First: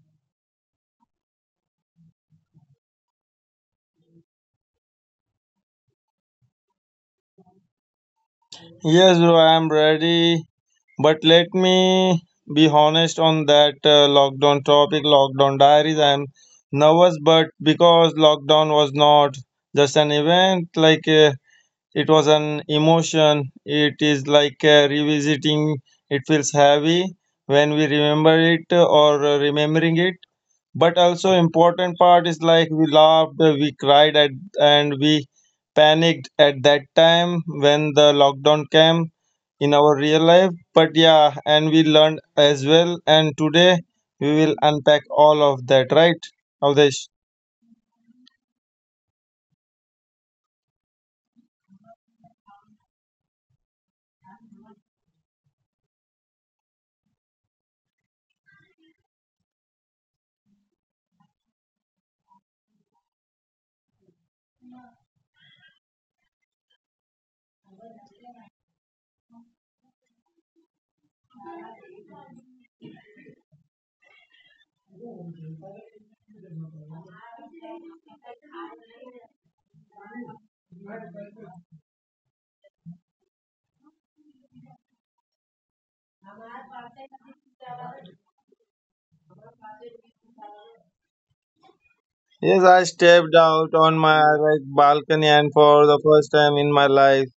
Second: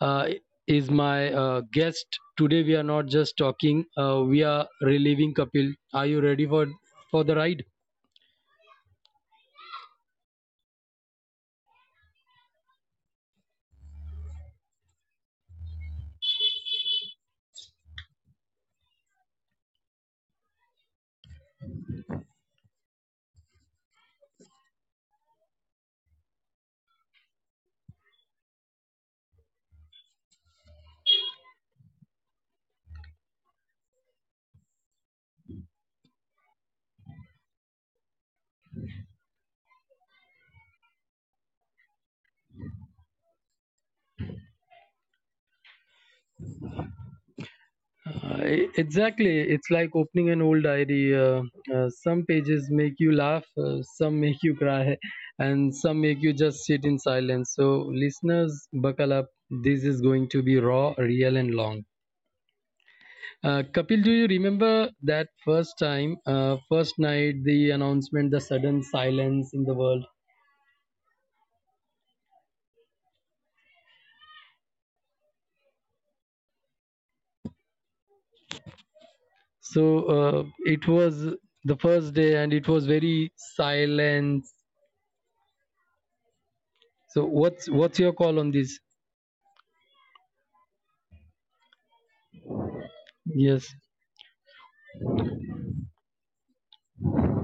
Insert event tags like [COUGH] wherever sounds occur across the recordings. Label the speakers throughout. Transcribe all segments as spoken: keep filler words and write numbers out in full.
Speaker 1: uh, is my uh, guest. Today we are not just talking, uh, we are reliving Kapil. Are you ready for, for the ride?
Speaker 2: Yes, bro, I am ready. But let me be honest on that uh, lockdown topic, lockdown diaries. I am nervous, but because lockdown was not just an event, like uh, it was an emotion. It is like uh, revisiting. It feels heavy when we remember it uh, or uh, remembering it, but also important part is like we laughed, we cried at, and we panicked at that time when the lockdown came in our real life, but yeah, and we learned as well, and today we will unpack all of that, right, Avdesh?
Speaker 1: Uh, e- exactly, it's like opening an old diary. Uh, uh, some pages make you laugh, uh, some make you cry, and some make you just sit in silence. So, listeners, buckle up. This is going to be raw, real, and long. Uh, Kapil, do you remember that first time, uh, first night, the announcement, the sudden silence in the world? So uh, it was the first day, and it was very silent. So what's what's your call on this?
Speaker 2: Yes, I stepped
Speaker 1: Yes,
Speaker 2: out on my like balcony, and for the first time in my life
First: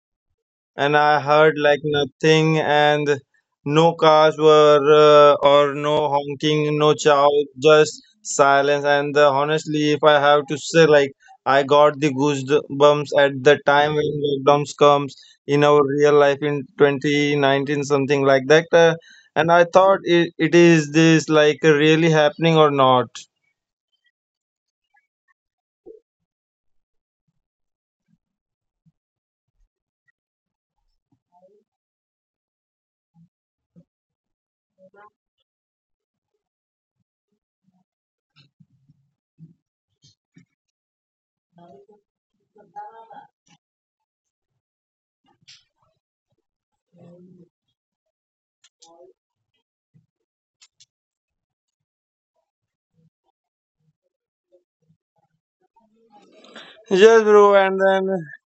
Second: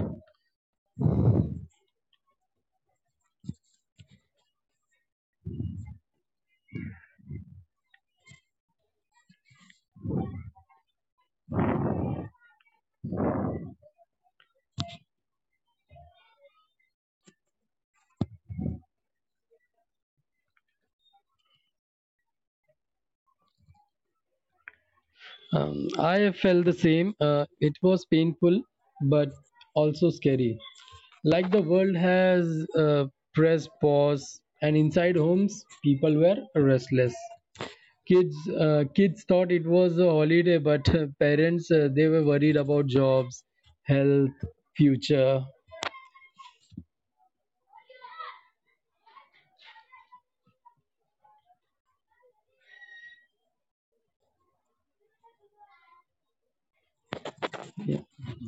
Speaker 2: and I heard like nothing, and no cars were uh, or no honking, no chow, just silence. And uh, honestly, if I have to say, like I got the goosebumps at the time when lockdowns comes in our real life in twenty nineteen, something like that. Uh, and I thought it, it is this like really happening or not.
Speaker 1: um, I felt the same. Uh, it was painful, but also scary. Like the world has uh, pressed pause, and inside homes, people were restless. kids uh, kids thought it was a holiday, but uh, parents, uh, they were worried about jobs, health, future,
Speaker 2: Yes, bro, and
Speaker 1: yeah.
Speaker 2: then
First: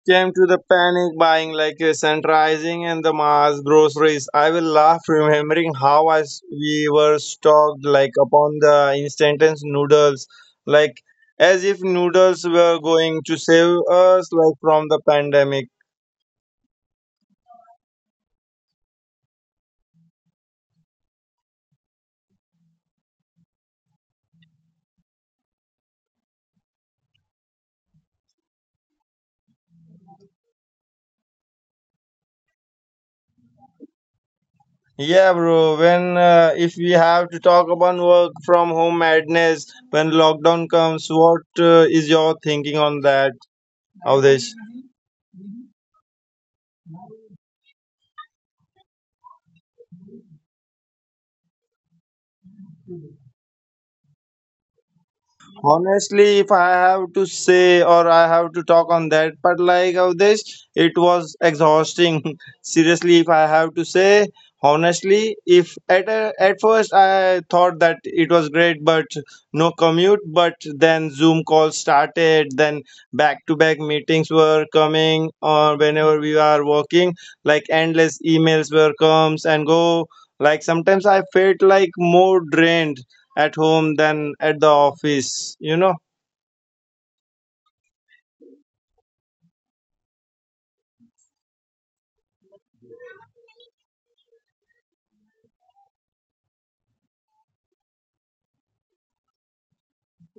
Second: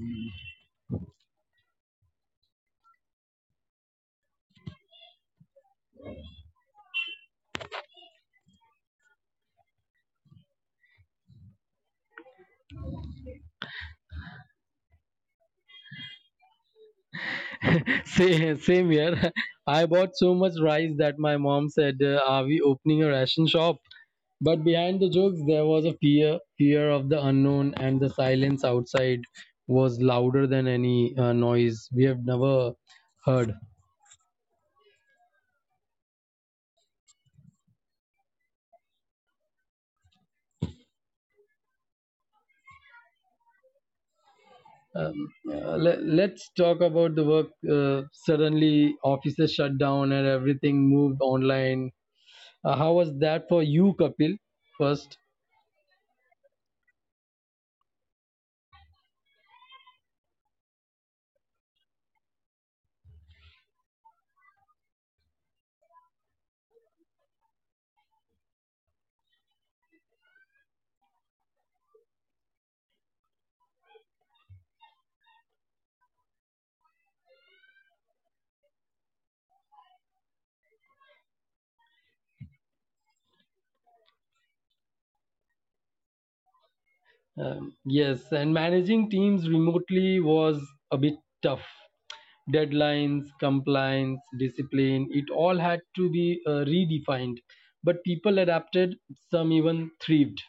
Speaker 2: came to the panic buying like a centralizing and the mass groceries. I will laugh remembering how I s- we were stocked like upon the instant noodles, like as if noodles were going to save us like from the pandemic.
Speaker 1: Same, same here. [LAUGHS] I bought so much rice that my mom said, uh, are we opening a ration shop? But behind the jokes there was a fear fear of the unknown, and the silence outside was louder than any uh, noise we have never heard.
Speaker 2: Yeah, bro. When uh, if we have to talk about work from home madness when lockdown comes, what uh, is your thinking on that, Avdesh?
Speaker 1: Um, uh, let, let's talk about the work. Uh, suddenly offices shut down and everything moved online. Uh, how was that for you, Kapil, first?
Speaker 2: Honestly, if I have to say or I have to talk on that, but like of this, it was exhausting. [LAUGHS] Seriously, if I have to say, honestly, if at a, at first I thought that it was great, but no commute, but then Zoom calls started, then back to back meetings were coming, or whenever we are working, like endless emails were comes and go. Like sometimes I felt like more drained at home than at the office you know
Speaker 1: Um, yes, and managing teams remotely was a bit tough. Deadlines, compliance, discipline, it all had to be uh, redefined, but people adapted. Some even thrived.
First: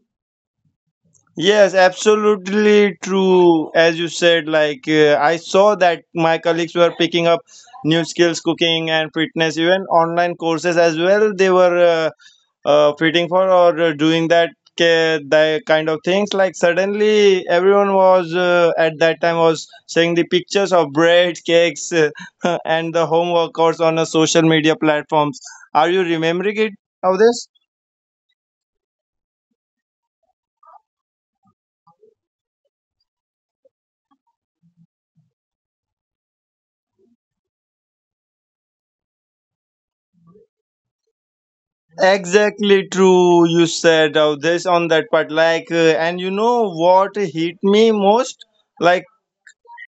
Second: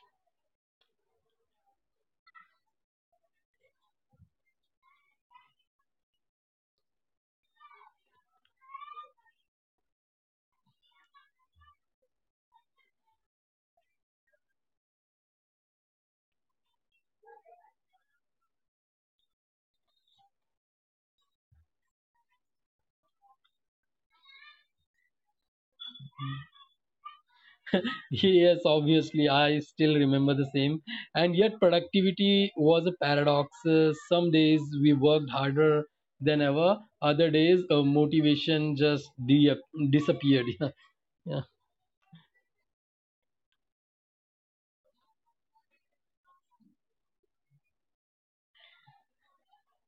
Speaker 2: Yes, absolutely true. As you said, like uh, I saw that my colleagues were picking up new skills, cooking and fitness, even online courses as well. They were uh, uh, fitting for or uh, doing that, ca- that kind of things, like suddenly everyone was uh, at that time was seeing the pictures of bread cakes, uh, [LAUGHS] and the home workouts on a social media platforms. Are you remembering it of this?
Speaker 1: [LAUGHS] Yes, obviously, I still remember the same. And yet, productivity was a paradox. Uh, some days we worked harder than ever, other days, uh, motivation just de- disappeared. [LAUGHS] Yeah. Yeah.
Speaker 2: Exactly true. You said uh, this on that part. Like, uh, and you know what hit me most? Like,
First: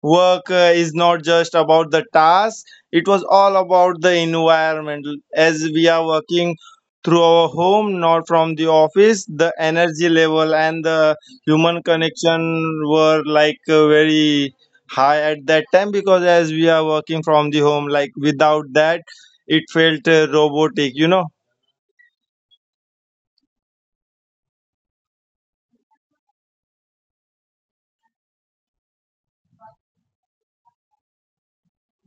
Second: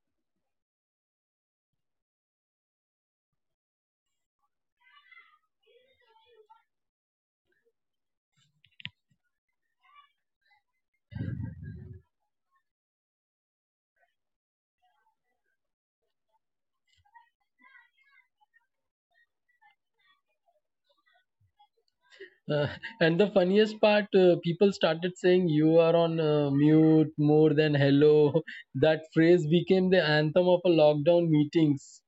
Speaker 2: work uh, is not just about the task, it was all about the environment. As we are working through our home, not from the office, the energy level and the human connection were like uh, very high at that time, because as we are working from the home, like, without that, it felt uh, robotic, you know.
Speaker 1: Uh, and the funniest part, uh, people started saying you are on uh, mute more than hello. [LAUGHS] That phrase became the anthem of a lockdown meetings.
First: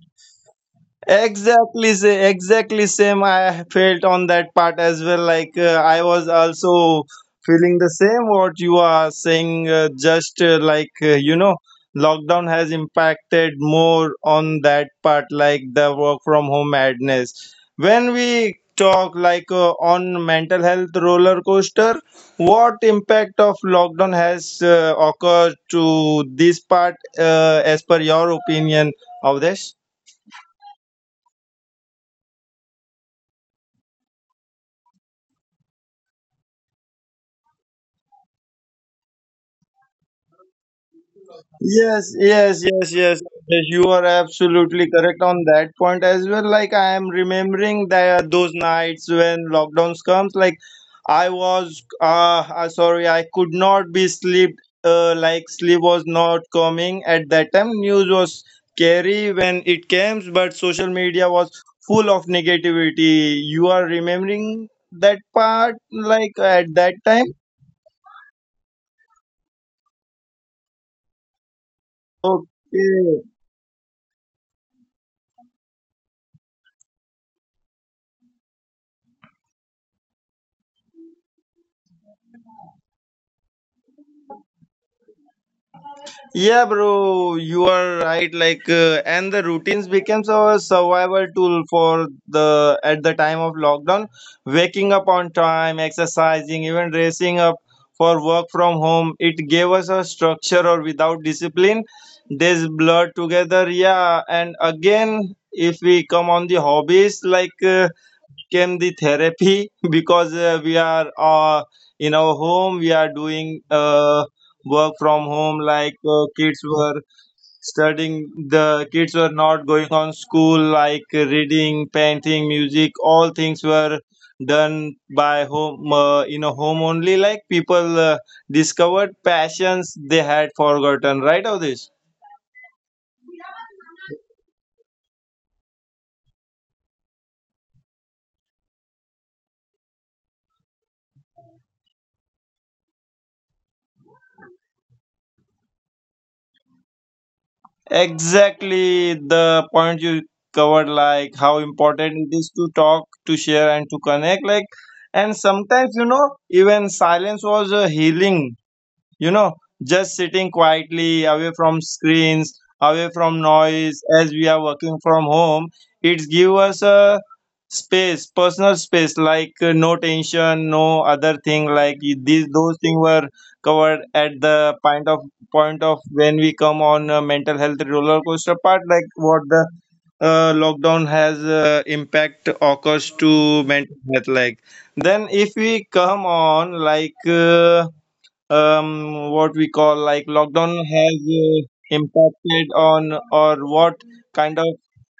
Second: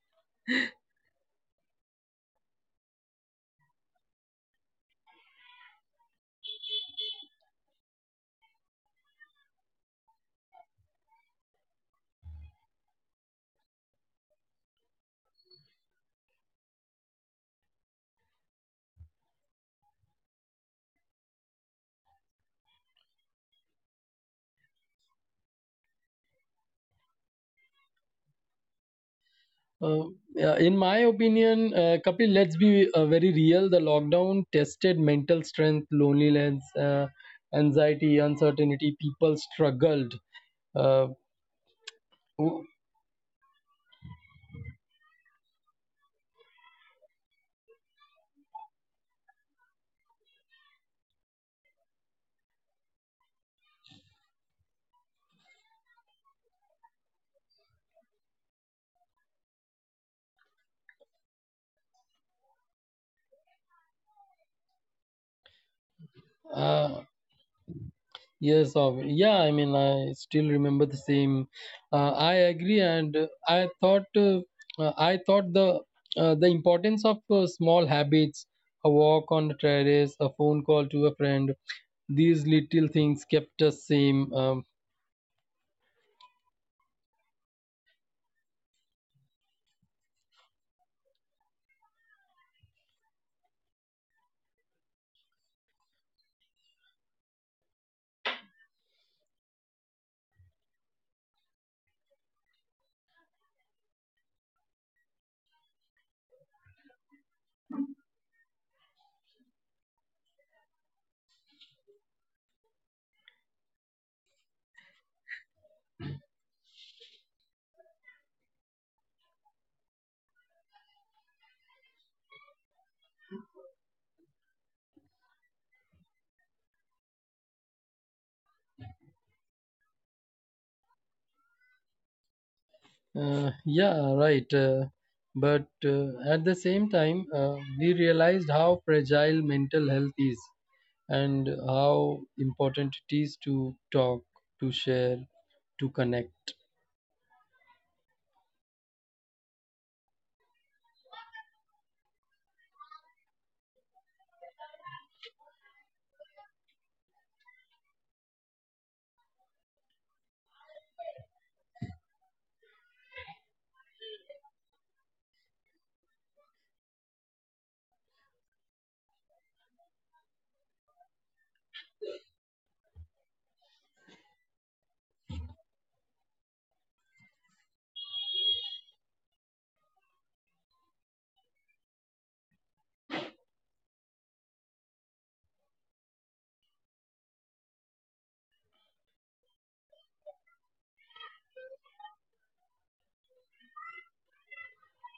Speaker 2: Exactly, say exactly same. I felt on that part as well. Like uh, I was also feeling the same what you are saying. Uh, just uh, like uh, you know, lockdown has impacted more on that part, like the work from home madness. When we talk like uh, on mental health roller coaster, what impact of lockdown has uh, occurred to this part, uh, as per your opinion of this?
Speaker 1: Uh, yeah, in my opinion, uh, Kapil, let's be uh, very real. The lockdown tested mental strength, loneliness, uh, anxiety, uncertainty. People struggled. Uh,
Speaker 2: Yes, yes,
Speaker 1: who-
Speaker 2: yes, yes. Yes, you are absolutely correct on that point as well. Like I am remembering that those nights when lockdowns comes, like I was uh, uh sorry, I could not be sleep. Uh, like sleep was not coming at that time. News was scary when it came, but social media was full of negativity. You are remembering that part, like at that
Speaker 1: uh,
Speaker 2: time.
Speaker 1: yes, of yeah. I mean, I still remember the same. Uh, I agree, and
Speaker 2: Okay.
Speaker 1: uh, I thought uh, uh, I thought the uh, the importance of uh, small habits, a walk on the terrace, a phone call to a friend, these little things kept us same. Um,
Speaker 2: Yeah, bro, you are right. Like, uh, and the routines becomes our survival tool for the at the time of lockdown. Waking up on time, exercising, even dressing up for work from home. It gave us a structure, or without discipline, this blur together. Yeah, and again, if we come on the hobbies, like. Uh, came the therapy [LAUGHS] because uh, we are uh, in our home we are doing uh, work from home, like uh, kids were studying, the kids were not going on school, like reading, painting, music, all things were done by home, uh, in a home only, like people uh, discovered passions they had forgotten, right of this?
Speaker 1: Uh, yeah, right. Uh, but uh, at the same time, uh, we realized how fragile mental health is and how important it is to talk, to share, to connect.
Speaker 2: Exactly the point you covered, like how important it is to talk, to share, and to connect. Like, and sometimes, you know, even silence was a healing you know just sitting quietly away from screens, away from noise, as we are working from home, it give us a space, personal space, like uh, no tension, no other thing, like i- these those things were covered at the point of point of when we come on uh, mental health roller coaster part, like what the uh, lockdown has uh, impact occurs to mental health, like then if we come on like uh, um, what we call like lockdown has uh, impacted on, or what kind of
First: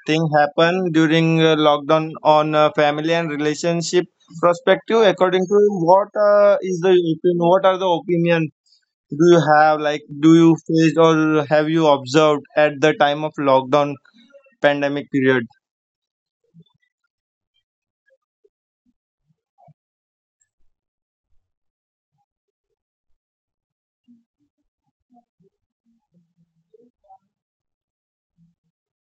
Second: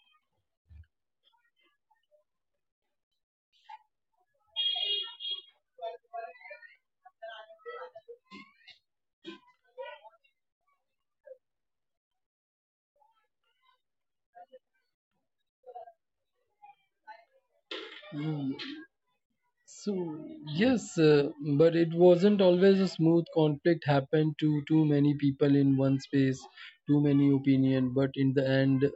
Speaker 2: thing happen during uh, lockdown on uh, family and relationship perspective, according to you, what uh, is the opinion, what are the opinion do you have, like do you face or have you observed at the time of lockdown pandemic period?
Speaker 1: Mm, So, yes, uh, but it wasn't always a smooth conflict happened to too many people in one space, too many opinion, but in the end,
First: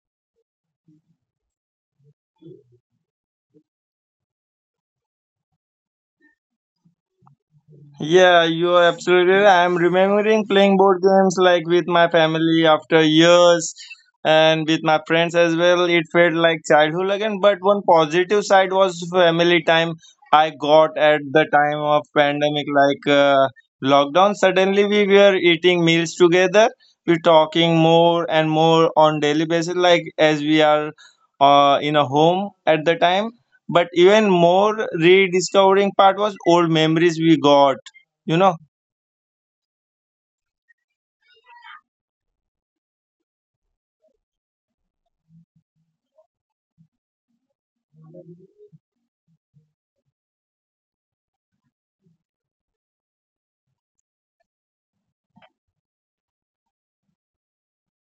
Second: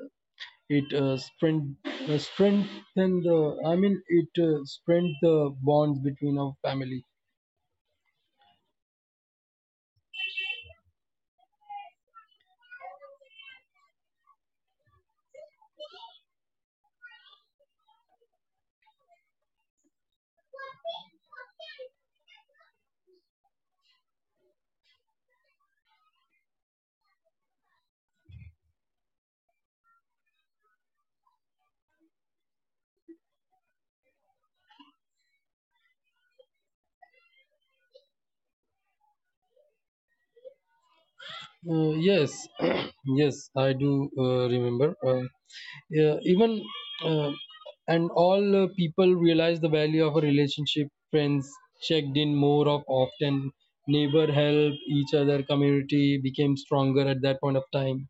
Speaker 1: it uh, strength, uh, strengthened the, I mean, it uh, strengthened the bonds between our family.
Speaker 2: Yeah, you are absolutely right. I'm remembering playing board games like with my family after years and with my friends as well. It felt like childhood again, but one positive side was family time I got at the time of pandemic, like uh, lockdown. Suddenly we were eating meals together. We're talking more and more on daily basis, like as we are uh, in a home at the time. But even more rediscovering part was old memories we got you know,
Speaker 1: Uh, yes, [CLEARS THROAT] yes, I do uh, remember. Uh, yeah, even uh, and all uh, people realize the value of a relationship. Friends checked in more of often. Neighbor help each other. Community became stronger at that point of time.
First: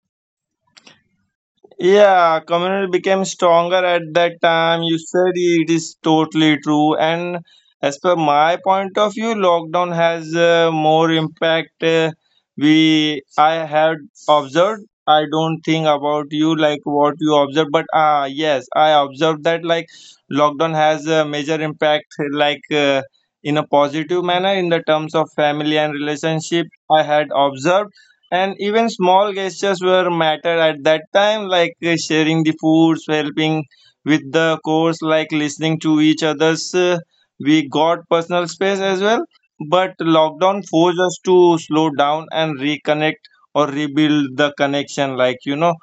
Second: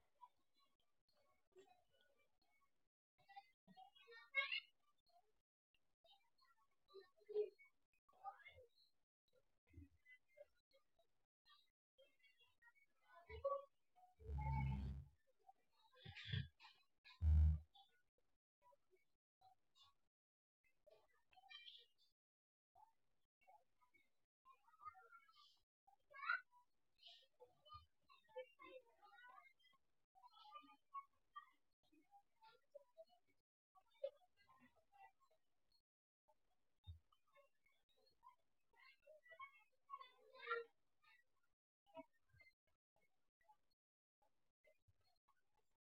Speaker 2: yeah, community became stronger at that time. You said it is totally true. And as per my point of view, lockdown has uh, more impact. Uh, we I had observed. I don't think about you like what you observe, but ah yes, I observed that like lockdown has a major impact, like uh, in a positive manner in the terms of family and relationship, I had observed. And even small gestures were mattered at that time, like uh, sharing the foods, helping with the course, like listening to each other's. uh, we got personal space as well, but lockdown forced us to slow down and reconnect or rebuild the connection, like you know.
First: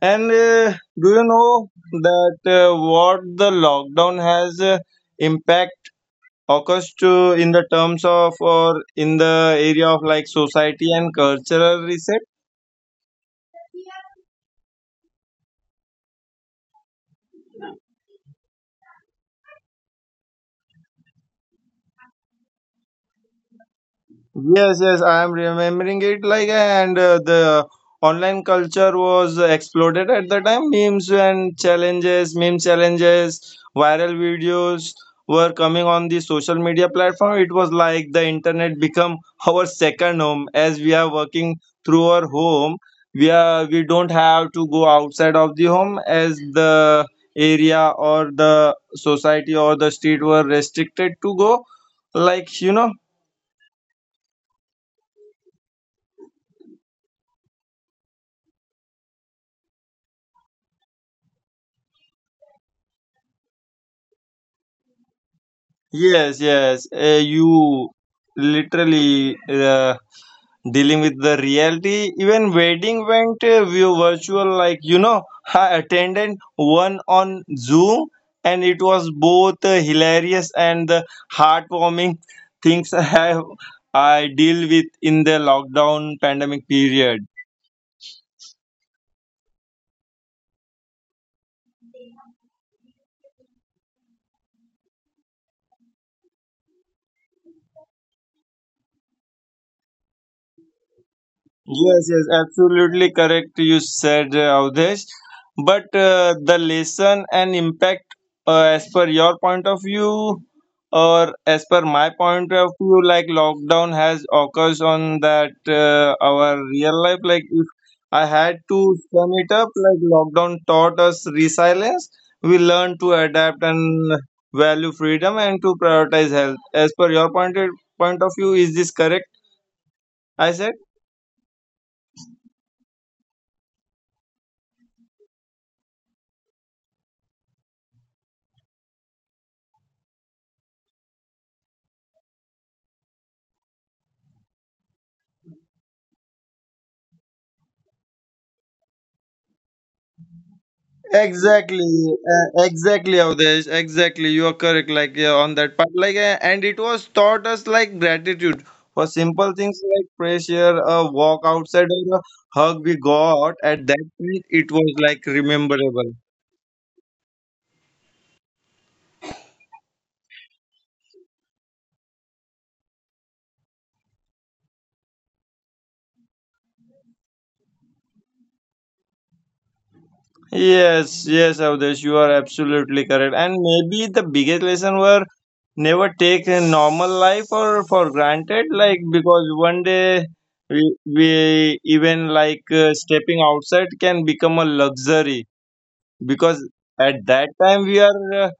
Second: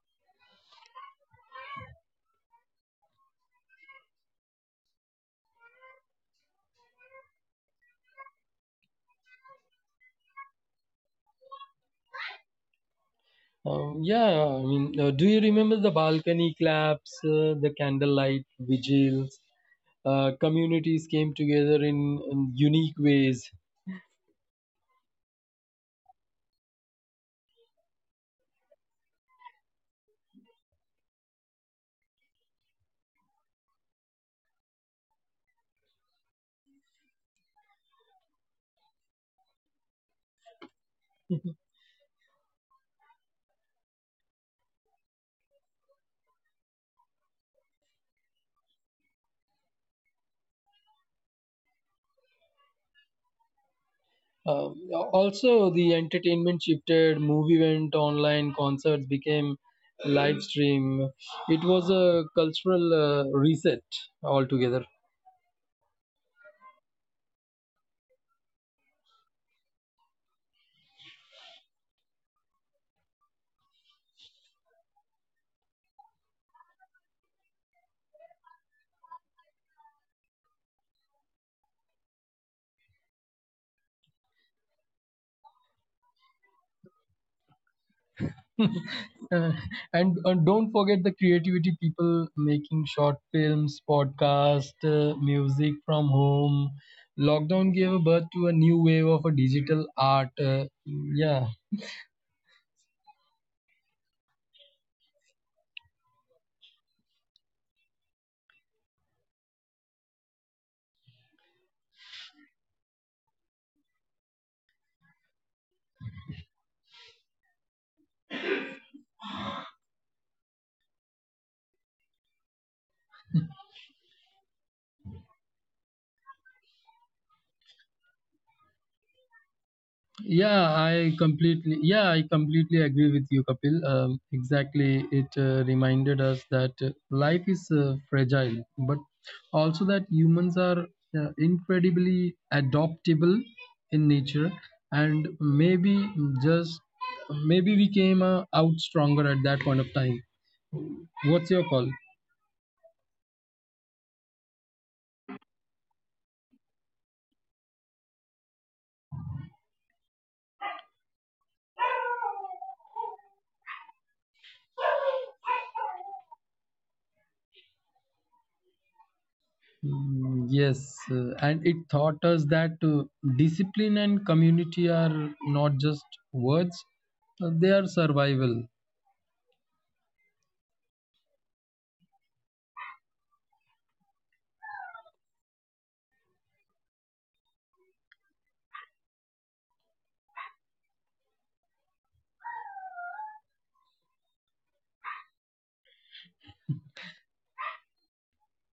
Speaker 2: And uh, do you know that uh, what the lockdown has uh, impact occurs to in the terms of, or in the area of, like society and cultural reset?
Speaker 1: Um, yeah, I mean, uh, do you remember the balcony claps, uh, the candlelight vigils? Uh, communities came together in, in unique ways.
Speaker 2: Yes, yes, I am remembering it, like and uh, the online culture was exploded at the time. Memes and challenges, meme challenges, viral videos were coming on the social media platform. It was like the internet become [LAUGHS] our second home, as we are working through our home. We are we don't have to go outside of the home, as the area or the society or the street were restricted to go like you know
Speaker 1: Um, Also, the entertainment shifted. Movie went online. Concerts became live stream. It was a cultural uh, reset altogether.
Speaker 2: Yes, yes. Uh, you literally uh, dealing with the reality. Even wedding went uh, view virtual. Like you know, I attended one on Zoom, and it was both uh, hilarious and the heartwarming [LAUGHS] things I have I deal with in the lockdown pandemic period.
Speaker 1: Uh, and, and don't forget the creativity people making short films, podcast, uh, music from home. Lockdown gave birth to a new wave of a digital art. Uh, yeah.
Speaker 2: Yes, yes, absolutely correct. You said uh, Avdesh, but uh, the lesson and impact, uh, as per your point of view, or as per my point of view, like lockdown has occurs on that uh, our real life. Like if I had to sum it up, like lockdown taught us resilience. We learned to adapt and value freedom and to prioritize health. As per your point uh, point of view, is this correct?
Speaker 1: Yeah,
Speaker 2: I said.
Speaker 1: I completely yeah, I completely agree with you, Kapil. Um, exactly, it uh, reminded us that uh, life is uh, fragile, but also that humans are uh, incredibly adaptable in nature, and maybe just maybe we came uh, out stronger at that point of time. What's your call?
Speaker 2: Exactly, uh, exactly, Avdesh. Exactly, you are correct. Like yeah, on that part, like, uh, and it was taught us like gratitude for simple things like pressure, a walk outside, or a hug we got. At that point, it was like rememberable.
Speaker 1: Mm. Yes, uh, and it taught us that uh, discipline and community are not just words, uh, they are survival.
Speaker 2: Yes, yes, Avdesh, you are absolutely correct. And maybe the biggest lesson were never take a normal life or for granted, like, because one day we, we even like uh, stepping outside can become a luxury because at that time we are uh,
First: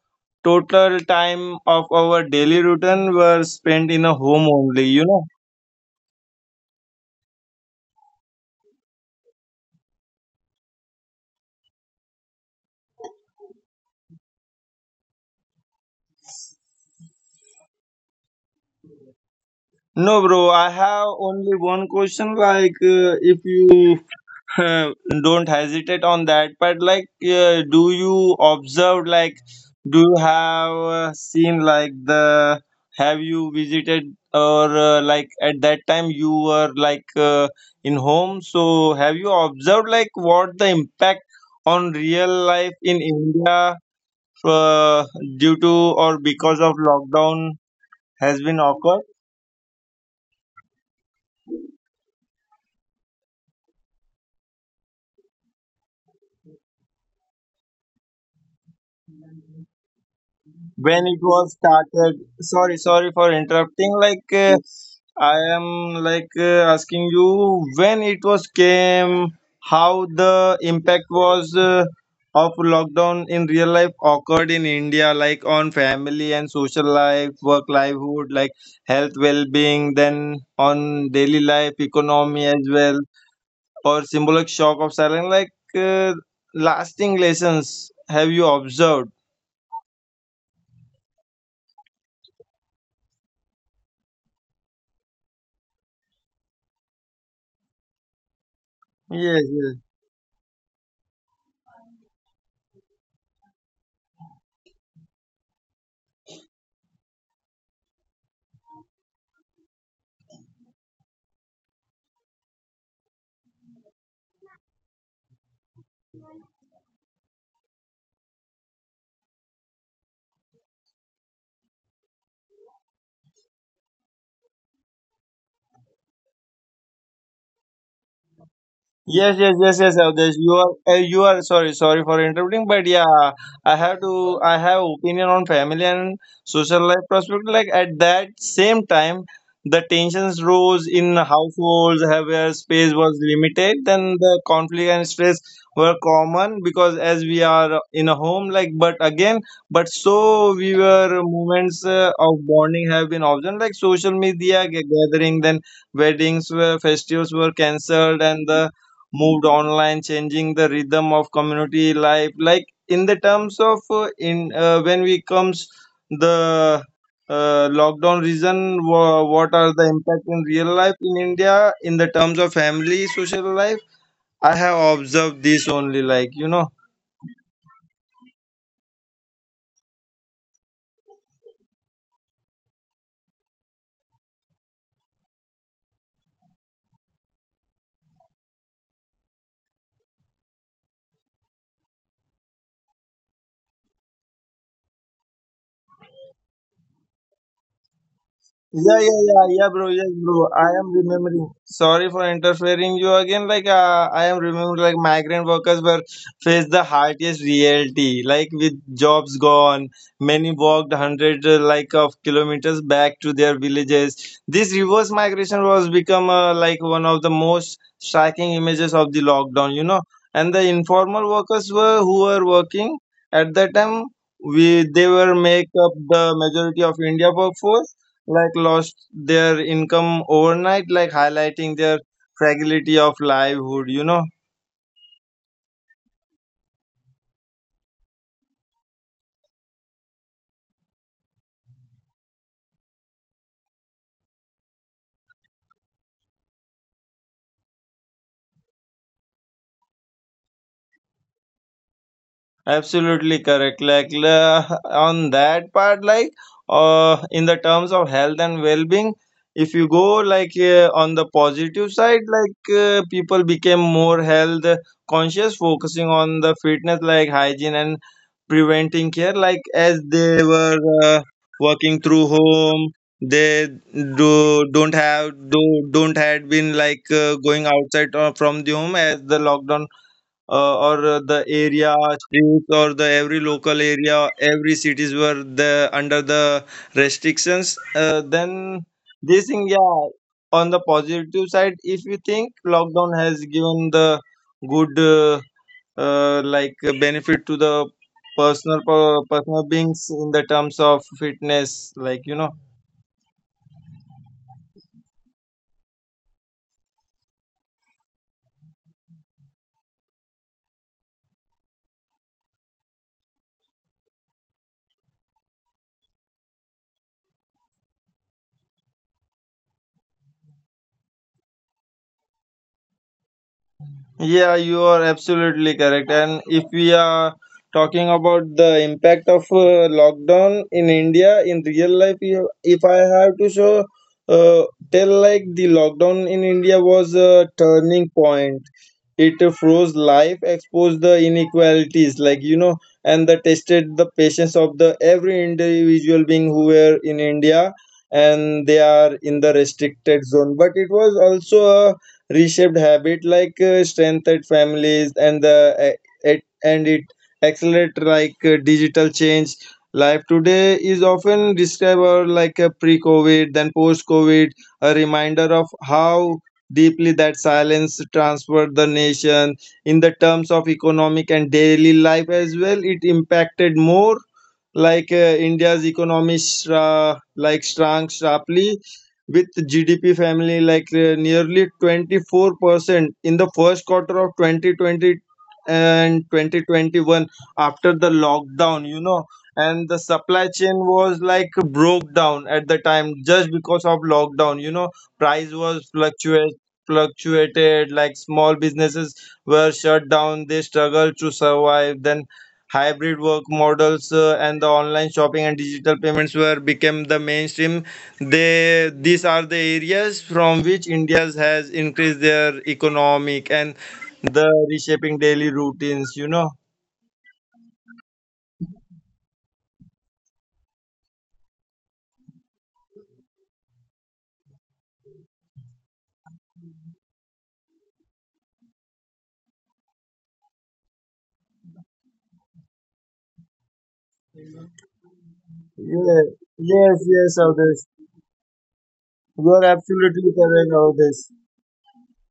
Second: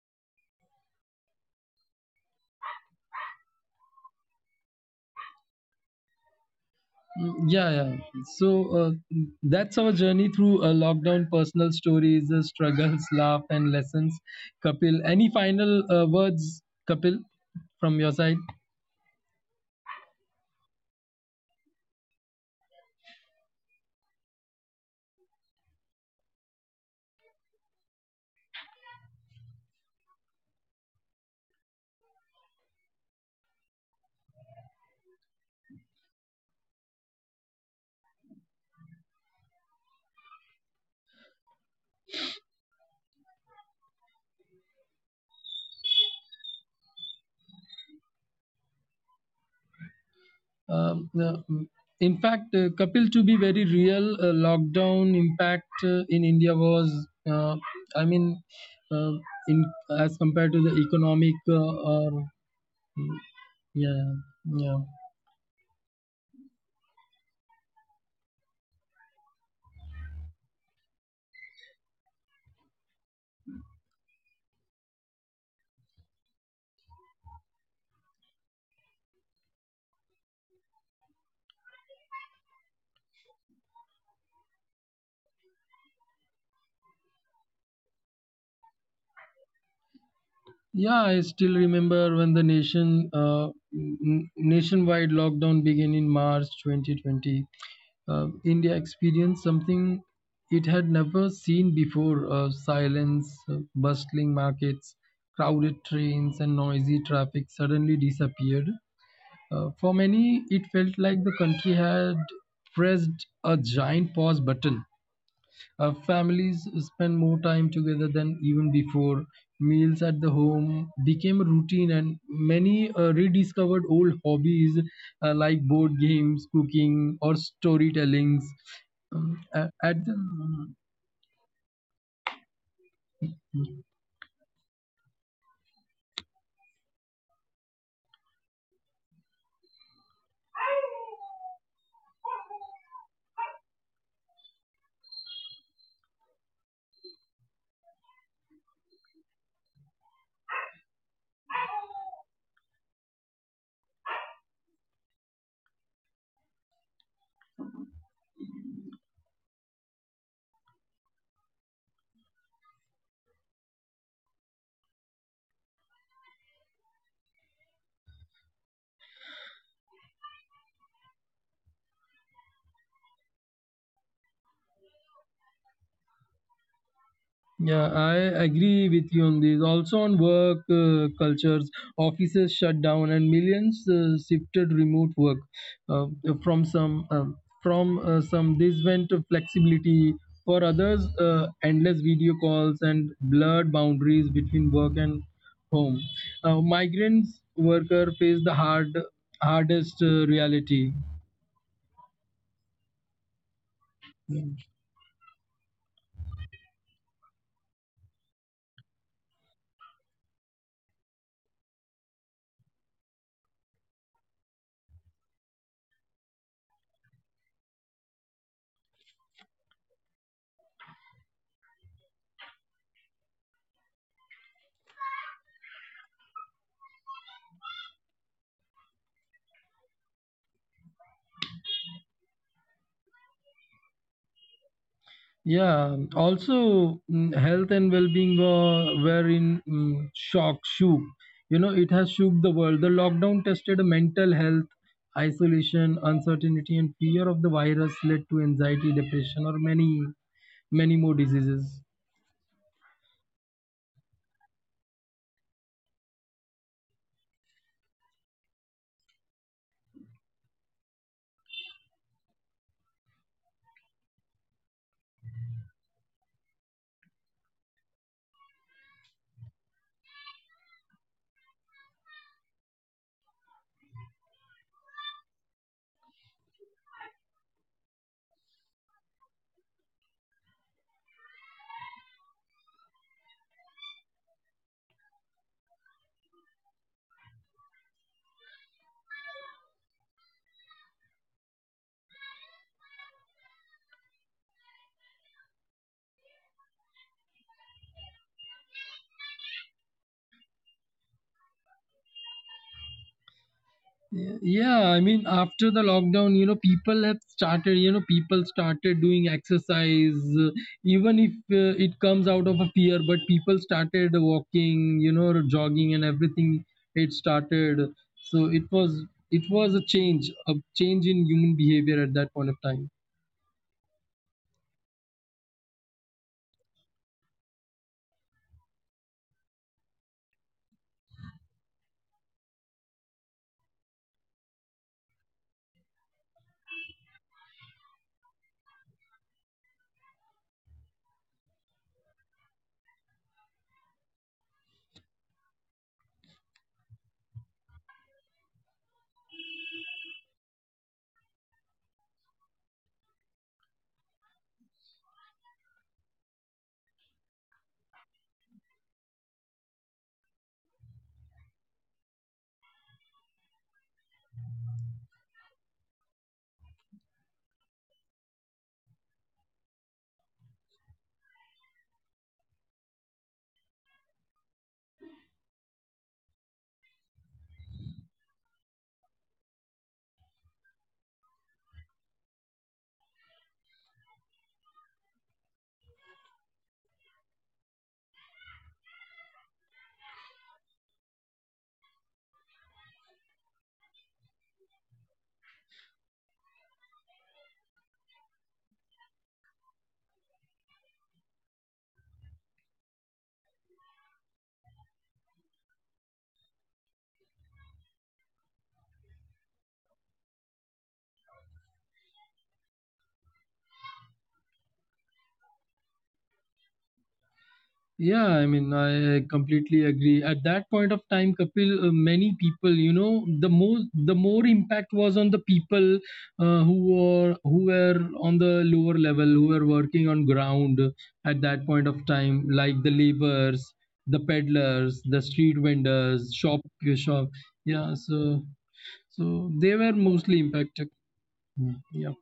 Speaker 2: total time of our daily routine were spent in a home only you know
Speaker 1: Mm. Yeah, yeah. So uh, that's our journey through uh, lockdown, personal stories, uh, struggles, [LAUGHS] laugh, and lessons. Kapil, any final uh, words, Kapil, from your side?
Speaker 2: No, bro, I have only one question, like, uh, if you [LAUGHS] uh, don't hesitate on that, but like uh, do you observe, like, do you have uh, seen, like, the have you visited or uh, like at that time you were like uh, in home, so have you observed like what the impact on real life in India uh, due to or because of lockdown has been occurred?
Speaker 1: Um, uh, mm, in fact, uh, Kapil, to be very real, uh, lockdown impact uh, in India was, uh, I mean, uh, in as compared to the
Speaker 2: When it
Speaker 1: economic
Speaker 2: was
Speaker 1: uh, or
Speaker 2: started, sorry, sorry
Speaker 1: mm,
Speaker 2: for interrupting,
Speaker 1: yeah,
Speaker 2: like, uh,
Speaker 1: yeah,
Speaker 2: I am like uh, asking you, when it was came, how the impact was uh, of lockdown in real life occurred in India, like on family and social life, work, livelihood, like health, well-being, then on daily life, economy as well, or symbolic shock of silence, like uh, lasting lessons have you observed?
Speaker 1: yeah. I still remember when the nation uh, n- nationwide lockdown began in March twenty twenty. Um, India
Speaker 2: Yes,
Speaker 1: experienced
Speaker 2: yes.
Speaker 1: something it had never seen before: uh, silence, uh, bustling markets, crowded trains, and noisy traffic suddenly disappeared. Uh, for many, it felt like the country had pressed a giant pause button. Uh, families spend more time together than even before. Meals at the home became a routine, and many uh, rediscovered old hobbies uh, like board games, cooking, or storytellings.
Speaker 2: Yes,
Speaker 1: Um,
Speaker 2: yes,
Speaker 1: a-
Speaker 2: yes, yes,
Speaker 1: at
Speaker 2: Avdesh. You are,
Speaker 1: the
Speaker 2: uh, you are. Sorry, sorry for interrupting, but yeah, I have to. I have opinion on family and social life perspective. Like at that same time, the tensions rose in households have- where space was limited. Then the conflict and stress were common because as we are in a home, like, but again, but so we were moments uh, of bonding have been optional, like social media ga- gathering, then weddings were festivals were cancelled and the moved online, changing the rhythm of community life, like in the terms of uh, in uh, when we comes the uh, lockdown reason, wha- what are the impact in real life in India in the terms of family social life i have observed this only like you know
Speaker 1: Yeah, I agree with you on this. Also, on work uh, cultures, offices shut down and millions uh, shifted remote work uh, from some. um from uh, some, this went to flexibility. For others, uh, endless video calls and blurred boundaries between work and home. Uh, migrants worker face the hard
Speaker 2: Yeah, yeah, yeah, yeah, bro. Yes,
Speaker 1: hardest uh,
Speaker 2: bro. I am
Speaker 1: reality.
Speaker 2: remembering. Sorry for interfering you again. Like, uh, I am remembering, like, migrant workers were faced the hardest reality. Like, with jobs gone, many walked hundreds, uh, like, of kilometers back to their villages. This reverse migration was become uh, like one of the most striking images of the lockdown. You know, and the informal workers were who were working at that time. We they were make up the majority of India workforce, like lost their income overnight, like highlighting their fragility of livelihood, you know?
Speaker 1: Yeah, also mm, health and well-being were, were in mm, shock, shook. You know, it has shook the world. The lockdown tested mental health, isolation, uncertainty, and fear of the virus led to anxiety, depression, or many, many more diseases.
Speaker 2: Absolutely correct. Like la- on that part, like uh, in the terms of health and well-being, if you go like uh, on the positive side, like uh, people became more health conscious, focusing on the fitness, like hygiene and preventing care. Like as they were uh, working through home, they do don't have do don't had been like uh, going outside uh, from the home as the lockdown uh, or uh, the area streets or the every local area every cities were the under the restrictions, uh, then this thing, yeah, on the positive side, if you think lockdown has given the good uh, uh, like uh, benefit to the personal per- personal beings in the terms of fitness, like, you know.
Speaker 1: Yeah, I mean, after the lockdown, you know people have started you know people started doing exercise. uh, Even if uh, it comes out of a fear, but people started walking, you know jogging and everything, it started. So it was it was a change a change in human behavior at that point of time.
Speaker 2: Yeah, you are absolutely correct. And if we are talking about the impact of uh, lockdown in India in real life, you- if I have to show, uh, tell like the lockdown in India was a turning point. It froze life, exposed the inequalities, like you know, and the tested the patience of the every individual being who were in India, and they are in the restricted zone. But it was also a reshaped habit like uh, strengthened families and the uh, it, and it accelerate like uh, digital change. Life today is often described like a pre-COVID then post-COVID, a reminder of how deeply that silence transferred the nation. In the terms of economic and daily life as well, it impacted more. Like uh, India's economy shra- like shrank sharply with G D P family like uh, nearly twenty-four percent in the first quarter of twenty twenty and twenty twenty-one after the lockdown, you know. And the supply chain was like broke down at the time just because of lockdown, you know. Price was fluctuate fluctuated like small businesses were shut down. They struggled to survive. Then hybrid work models uh, and the online shopping and digital payments were became the mainstream. They these are the areas from which India has increased their economic and the reshaping daily routines, you know.
Speaker 1: Yeah, I mean, I completely agree. At that point of time, Kapil, uh, many people, you know, the more the more impact was on the people uh, who were who were on the lower level, who were working on ground at that point of time, like the laborers, the peddlers, the street
Speaker 2: Yeah.
Speaker 1: vendors, shop
Speaker 2: Yes,
Speaker 1: shop.
Speaker 2: yes, all this.
Speaker 1: Yeah, so
Speaker 2: You
Speaker 1: so
Speaker 2: are
Speaker 1: they were
Speaker 2: absolutely
Speaker 1: mostly
Speaker 2: correct, all
Speaker 1: impacted.
Speaker 2: this.
Speaker 1: Mm. Yeah.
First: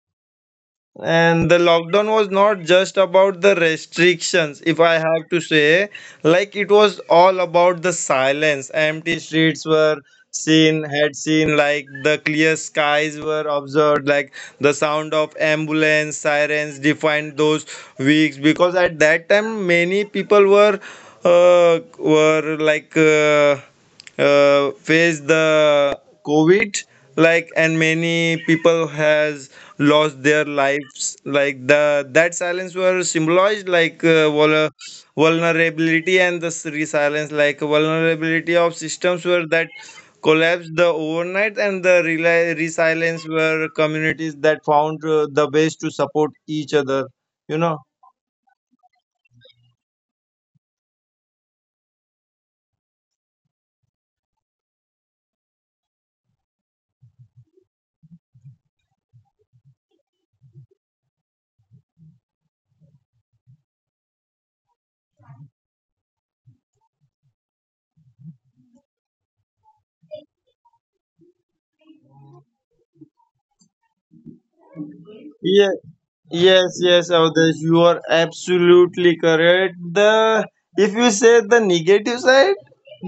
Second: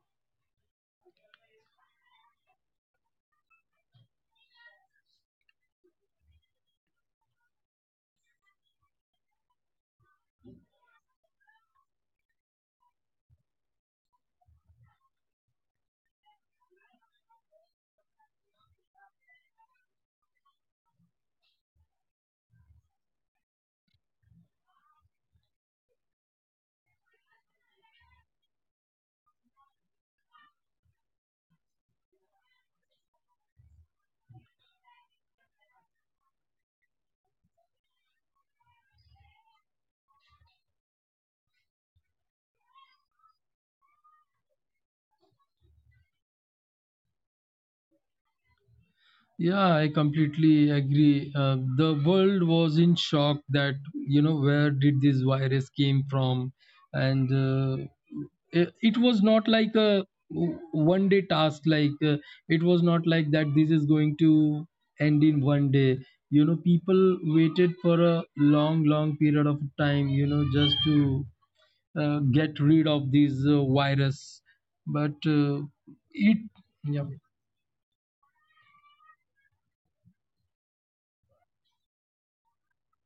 Speaker 2: And the lockdown was not just about the restrictions, if I have to say, like it was all about the silence. Empty streets were seen, had seen, like the clear skies were observed, like the sound of ambulance sirens defined those weeks. Because at that time, many people were uh, were like. Uh, uh, faced the COVID, like, and many people has lost their lives, like the that silence were symbolized like uh, vul- vulnerability and the s- resilience, like vulnerability of systems were that collapsed the overnight, and the rela- resilience were communities that found uh, the ways to support each other, you know.
Speaker 1: Yeah, I completely agree. Uh, the world was in shock that you know where did this virus came from, and uh, it, it was not like a one day task. Like uh, it was not like that. This is going to end in one day. You know, people waited for a long, long period of time. You know, just to uh, get rid of this uh, virus, but uh,
Speaker 2: Yeah,
Speaker 1: it,
Speaker 2: yes,
Speaker 1: yeah,
Speaker 2: yes, Avdesh, you are absolutely correct. The if you say the negative side,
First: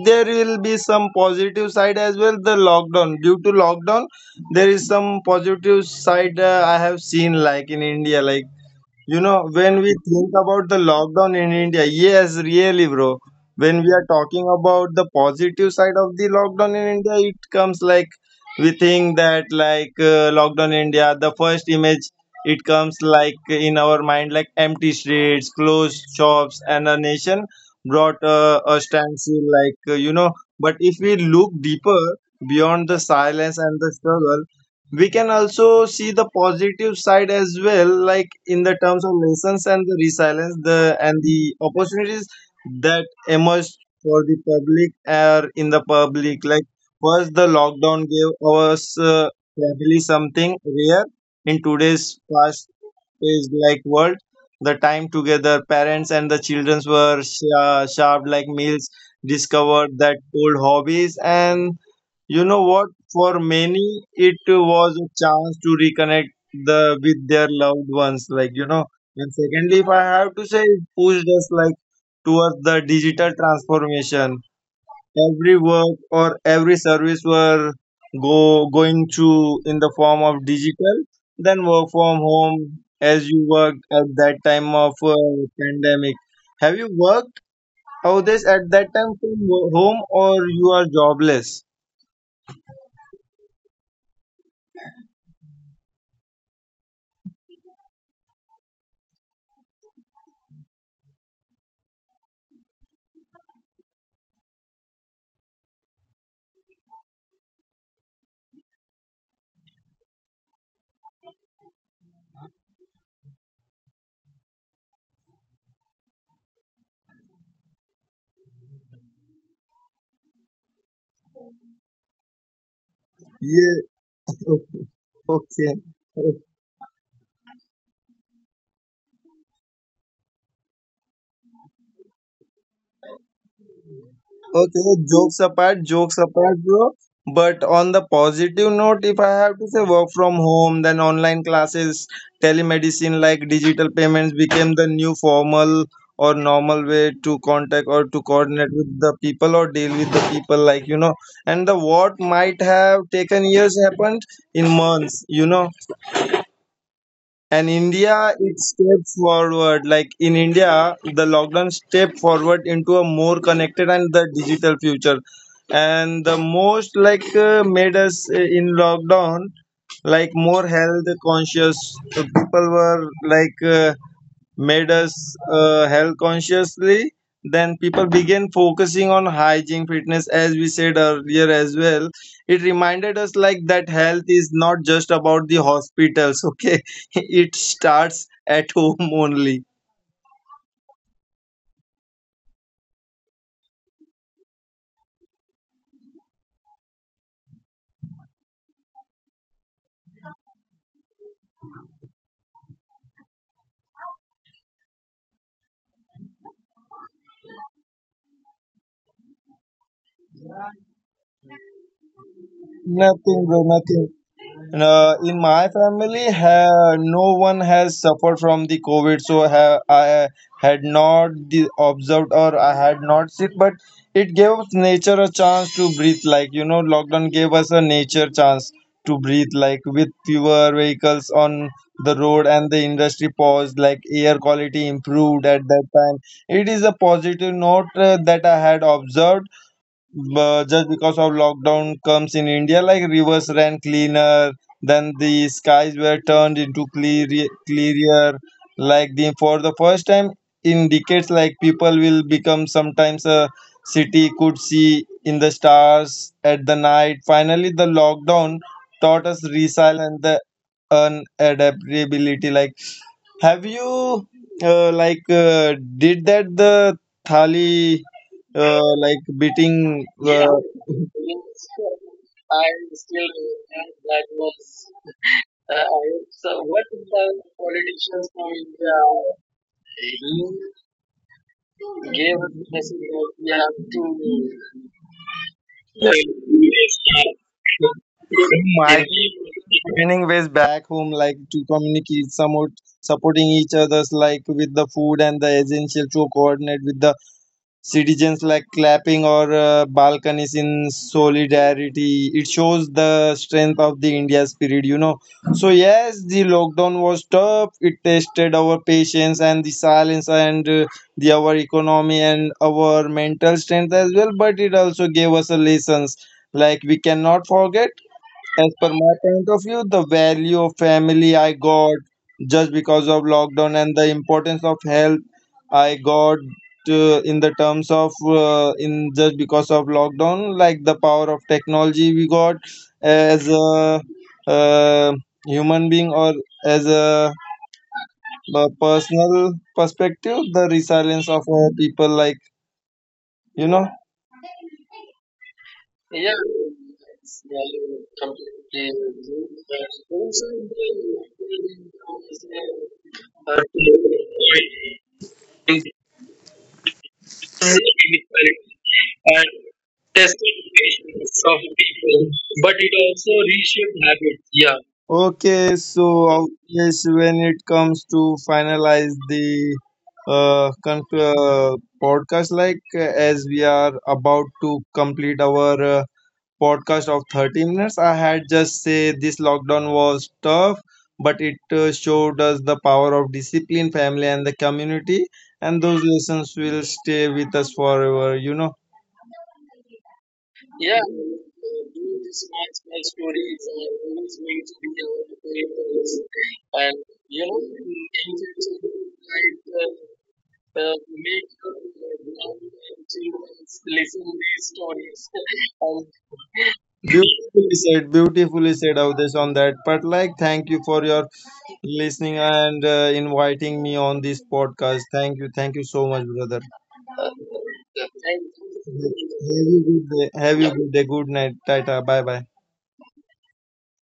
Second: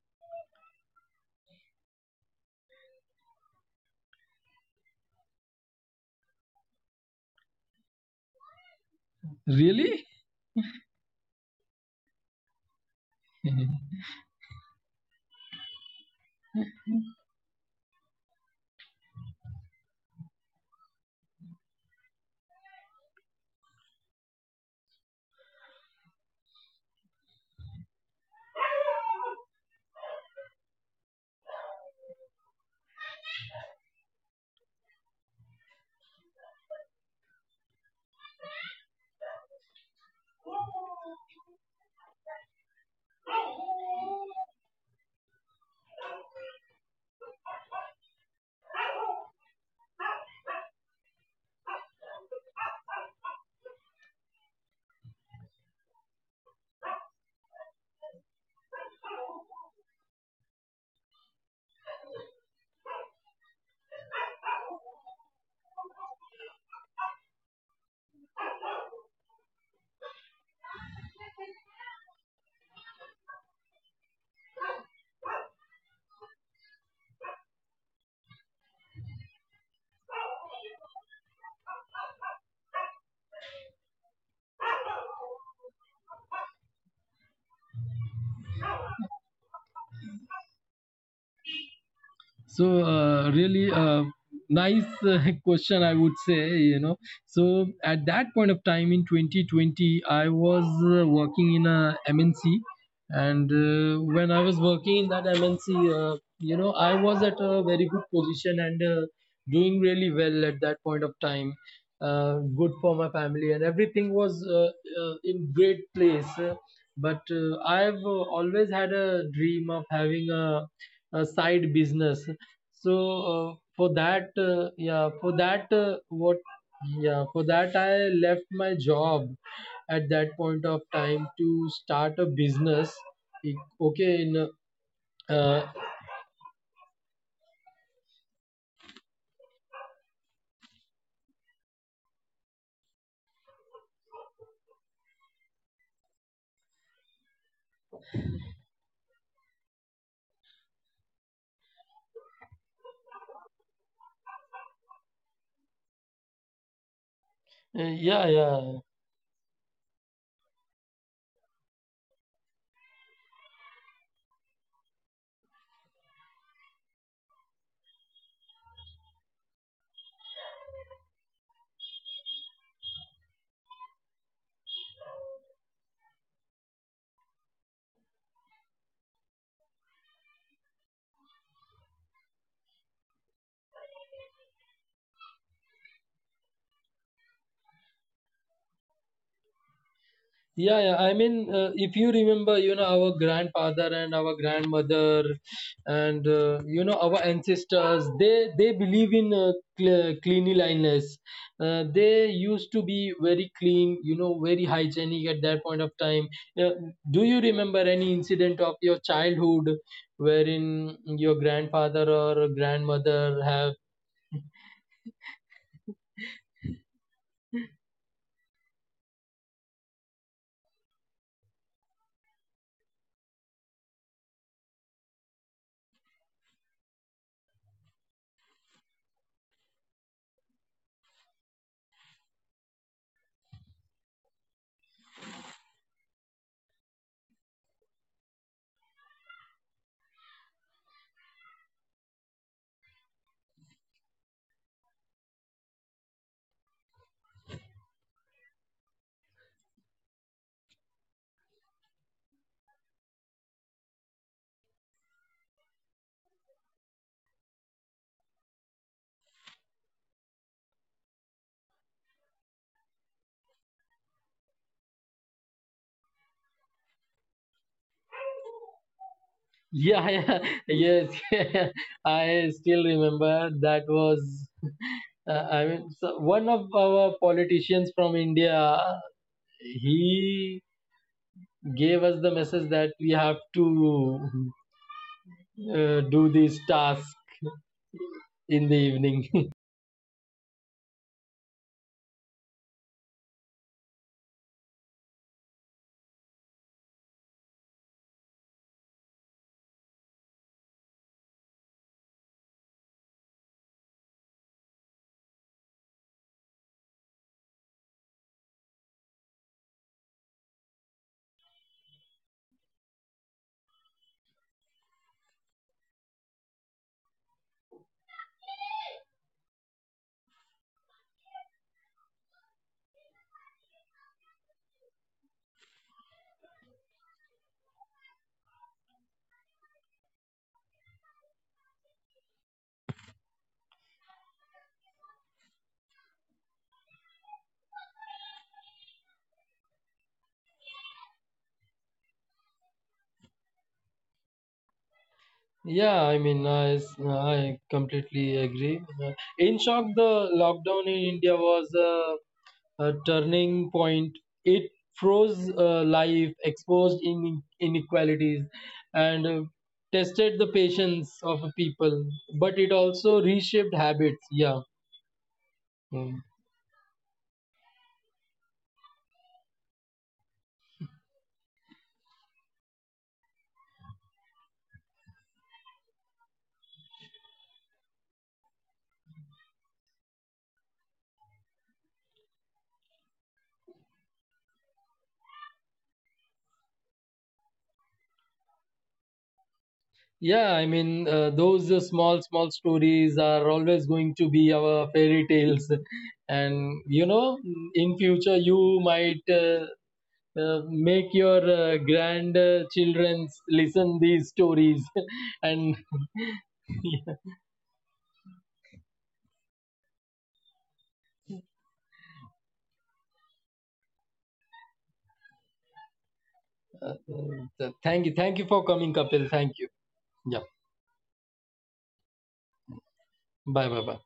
Speaker 2: there will be some positive side as well. The lockdown, due to lockdown, there is some positive side uh, I have seen, like in India, like you know, when we
Speaker 1: really.
Speaker 2: think about the lockdown in India, yes, really, bro. When we are talking about the positive side of the lockdown in India, it comes like we think that like uh, lockdown in India, the first image it comes like in our mind like empty streets, closed shops, and a nation brought uh, a standstill, like uh, you know. But if we look deeper beyond the silence and the struggle, we can also see the positive side as well, like in the terms of lessons and the resilience the and the opportunities that emerged for the public or in the public, like first the lockdown gave us uh, family something rare in today's fast paced like world, the time together, parents and the children were sh- uh, sharp like meals, discovered that old hobbies, and you know what? For many, it was a chance to reconnect the with their loved ones, like, you know. And secondly, if I have to say, it pushed us like towards the digital transformation. Every work or every service were go going to in the form of digital. Then work from home as you worked at that time of uh, pandemic. Have you worked out this at that time from wo- home or you are jobless?
Speaker 1: So uh, really uh, nice uh, [LAUGHS] question, I would say, you know, so at that point of time in twenty twenty I was uh, working in a M N C, and uh, when I was working in that M N C uh, you know, I was at a very good position, and uh, doing really well at that point of time. uh, Good for my family, and everything was uh, uh, in great place. Uh, but uh, I've uh, always had a dream of having a a side business. So uh,
Speaker 2: Yes,
Speaker 1: for that, uh,
Speaker 2: okay.
Speaker 1: yeah, for that,
Speaker 2: Okay.
Speaker 1: uh, what, yeah, for that, I left my job at that point of time to start a business. Okay. in uh,
Speaker 2: Okay. Jokes
Speaker 1: uh,
Speaker 2: apart, jokes apart, bro. But on the positive note, if I have to say work from home, then online classes, telemedicine, like digital payments became the new formal or normal way to contact or to coordinate with the people or deal with the people, like, you know. And the what might have taken years happened in months, you know. And
Speaker 1: yeah,
Speaker 2: India, it
Speaker 1: yeah.
Speaker 2: steps forward. Like in India, the lockdown step forward into a more connected and the digital future. And the most like uh, made us uh, in lockdown, like more health conscious. Uh, People were like. Uh, made us uh, health consciously, then people began focusing on hygiene fitness as we said earlier as well. It reminded us like that health is not just about the hospitals, okay, [LAUGHS] it starts at home only.
Speaker 1: Yeah, yeah. I mean, uh, if you remember, you know, our grandfather and our grandmother, and uh, you know, our ancestors, they they believe in uh, cl- cleanliness. Uh, they used to be very clean, you know, very hygienic at that point of time. Uh, do you remember any incident of your childhood wherein your grandfather or
Speaker 2: Nothing,
Speaker 1: grandmother
Speaker 2: bro,
Speaker 1: have?
Speaker 2: nothing. Uh, in my family, ha- no one has suffered from the COVID, so ha- I had not the observed or I had not seen. But it gave nature a chance to breathe. Like you know, lockdown gave us a nature chance to breathe. Like with fewer vehicles on the road and the industry paused, like air quality improved at that time. It is a positive note uh, that I had observed, but just because of lockdown comes in India, like rivers ran cleaner, then the skies were turned into clear, clearer. Like the for the first time in decades, like people will become sometimes a city could see in the stars at the night. Finally, the lockdown taught us resilience and the unadaptability. Like have you uh, like uh, did that the thali uh, like
Speaker 1: Yeah,
Speaker 2: beating,
Speaker 1: [LAUGHS]
Speaker 2: uh,
Speaker 1: yeah, yes. [LAUGHS] I still remember that was. Uh, I mean, so one of our politicians from India, he gave us the message that we have to uh, do these tasks in the
Speaker 2: my
Speaker 1: evening.
Speaker 2: training ways back home like to communicate somewhat supporting each others, like with the food and the essential to coordinate with the citizens, like clapping or uh, balconies in solidarity, it shows the strength of the India spirit, you know. So yes, the lockdown was tough, it tested our patience and the silence and uh, the our economy and our mental strength as well, but it also gave us a lessons like we cannot forget. As per my point of view, the value of family I got just because of lockdown, and the importance of health I got uh, in the terms of uh, in just because of lockdown, like the power of technology we got as a uh, human being or as a, a personal perspective, the resilience of our people, like, you know.
Speaker 1: [LAUGHS] Yeah, I mean, I I completely agree. Uh, in shock, the lockdown in India was a, a turning point. It froze uh, life, exposed in, inequalities, and uh, tested the patience of a people, but it also reshaped habits, yeah.
Speaker 2: Okay,
Speaker 1: Mm.
Speaker 2: so yes, when it comes to finalize the uh, con- uh, podcast, like uh, as we are about to complete our uh, podcast of thirty minutes, I had just say this lockdown was tough, but it uh, showed us the power of discipline, family, and the community, and those lessons will stay with us forever, you know.
Speaker 1: Yeah, I mean, uh, those uh, small, small stories are always going to be our fairy tales. [LAUGHS] And, you know, in future, you might uh, uh, make your uh, grandchildren listen these stories. [LAUGHS] and [LAUGHS]
Speaker 2: Beautifully said, beautifully said, Avdesh, on that. But like, thank you for your listening and uh, inviting me on this podcast. Thank you, thank you so much, brother.
Speaker 1: uh, uh, Thank you. Thank you for coming, Kapil. Thank you.
Speaker 2: Have you good day.
Speaker 1: Yeah.
Speaker 2: Have you good day. Good night. Tata. Bye bye.
Speaker 1: Bye, bye, bye.